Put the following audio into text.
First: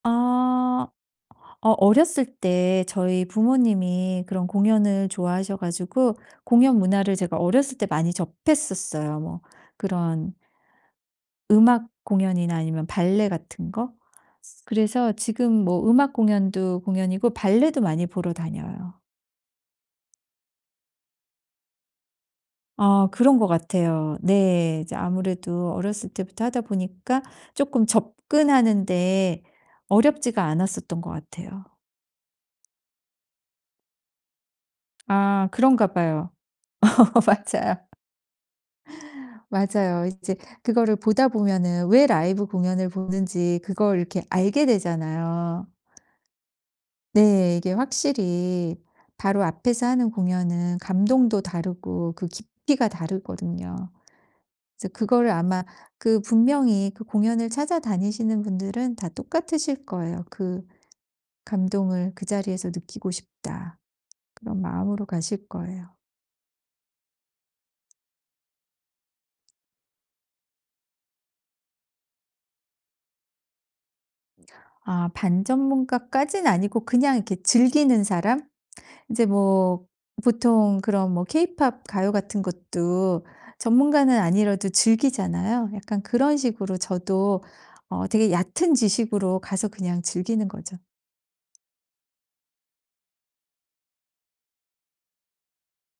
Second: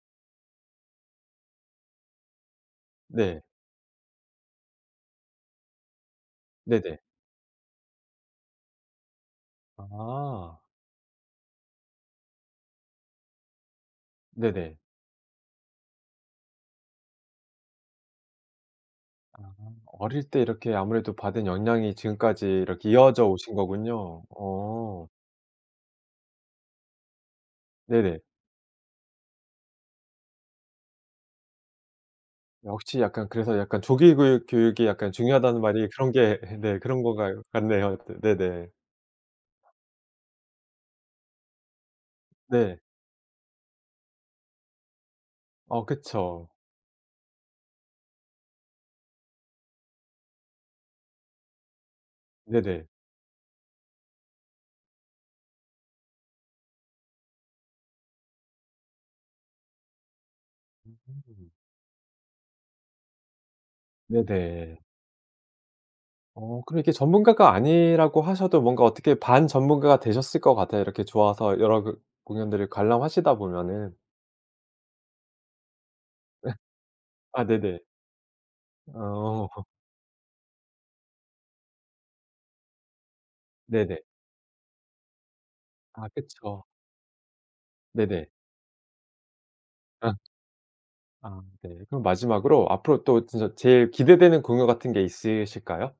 아 어 어렸을 때 저희 네. 부모님이 그런 공연을 좋아하셔 가지고 공연 네네. 문화를 제가 어렸을 때 많이 접했었어요. 뭐 그런 아. 음악 공연이나 아니면 발레 같은 거. 네네. 그래서 지금 뭐 음악 공연도 공연이고 발레도 많이 보러 다녀요. 아. 어릴 때 이렇게 아무래도 받은 영향이 지금까지 이렇게 어 이어져 그런 것 오신 같아요. 거군요. 네. 이제 어. 아무래도 어렸을 때부터 하다 보니까 조금 네네. 접근하는 데 어렵지가 않았었던 것 같아요. 역시 약간 그래서 약간 조기 교육 교육이 아, 중요하다는 그런가 말이 그런 봐요. 게 네, 그런 것 가요 맞아요. 같네요. 네네. 맞아요. 이제 그거를 보다 보면은 왜 라이브 네. 공연을 보는지 그걸 이렇게 알게 되잖아요. 어, 그쵸. 네. 이게 확실히 바로 앞에서 하는 공연은 감동도 다르고 그 네네. 깊이가 다르거든요. 이제 그걸 아마 그 분명히 그 공연을 찾아다니시는 분들은 다 똑같으실 거예요. 그 음. '감동을 그 자리에서 느끼고 싶다.' 그런 네네. 마음으로 가실 거예요. 어, 그럼 이렇게 전문가가 아니라고 하셔도 뭔가 어떻게 반전문가가 되셨을 것 같아요. 이렇게 좋아서 여러 교 공연들을 관람하시다 보면은. 아 반전문가까진 아니고 그냥 이렇게 아 네네. 즐기는 사람? 이제 어. 뭐 보통 그런 뭐 케이팝 가요 같은 것도 네네. 전문가는 아니라도 즐기잖아요. 약간 아, 그런 그쵸. 식으로 저도 어 네네. 되게 얕은 지식으로 가서 그냥 아. 즐기는 거죠. 아 네. 그럼 마지막으로 앞으로 또 진짜 제일 기대되는 공연 같은 게 있으실까요?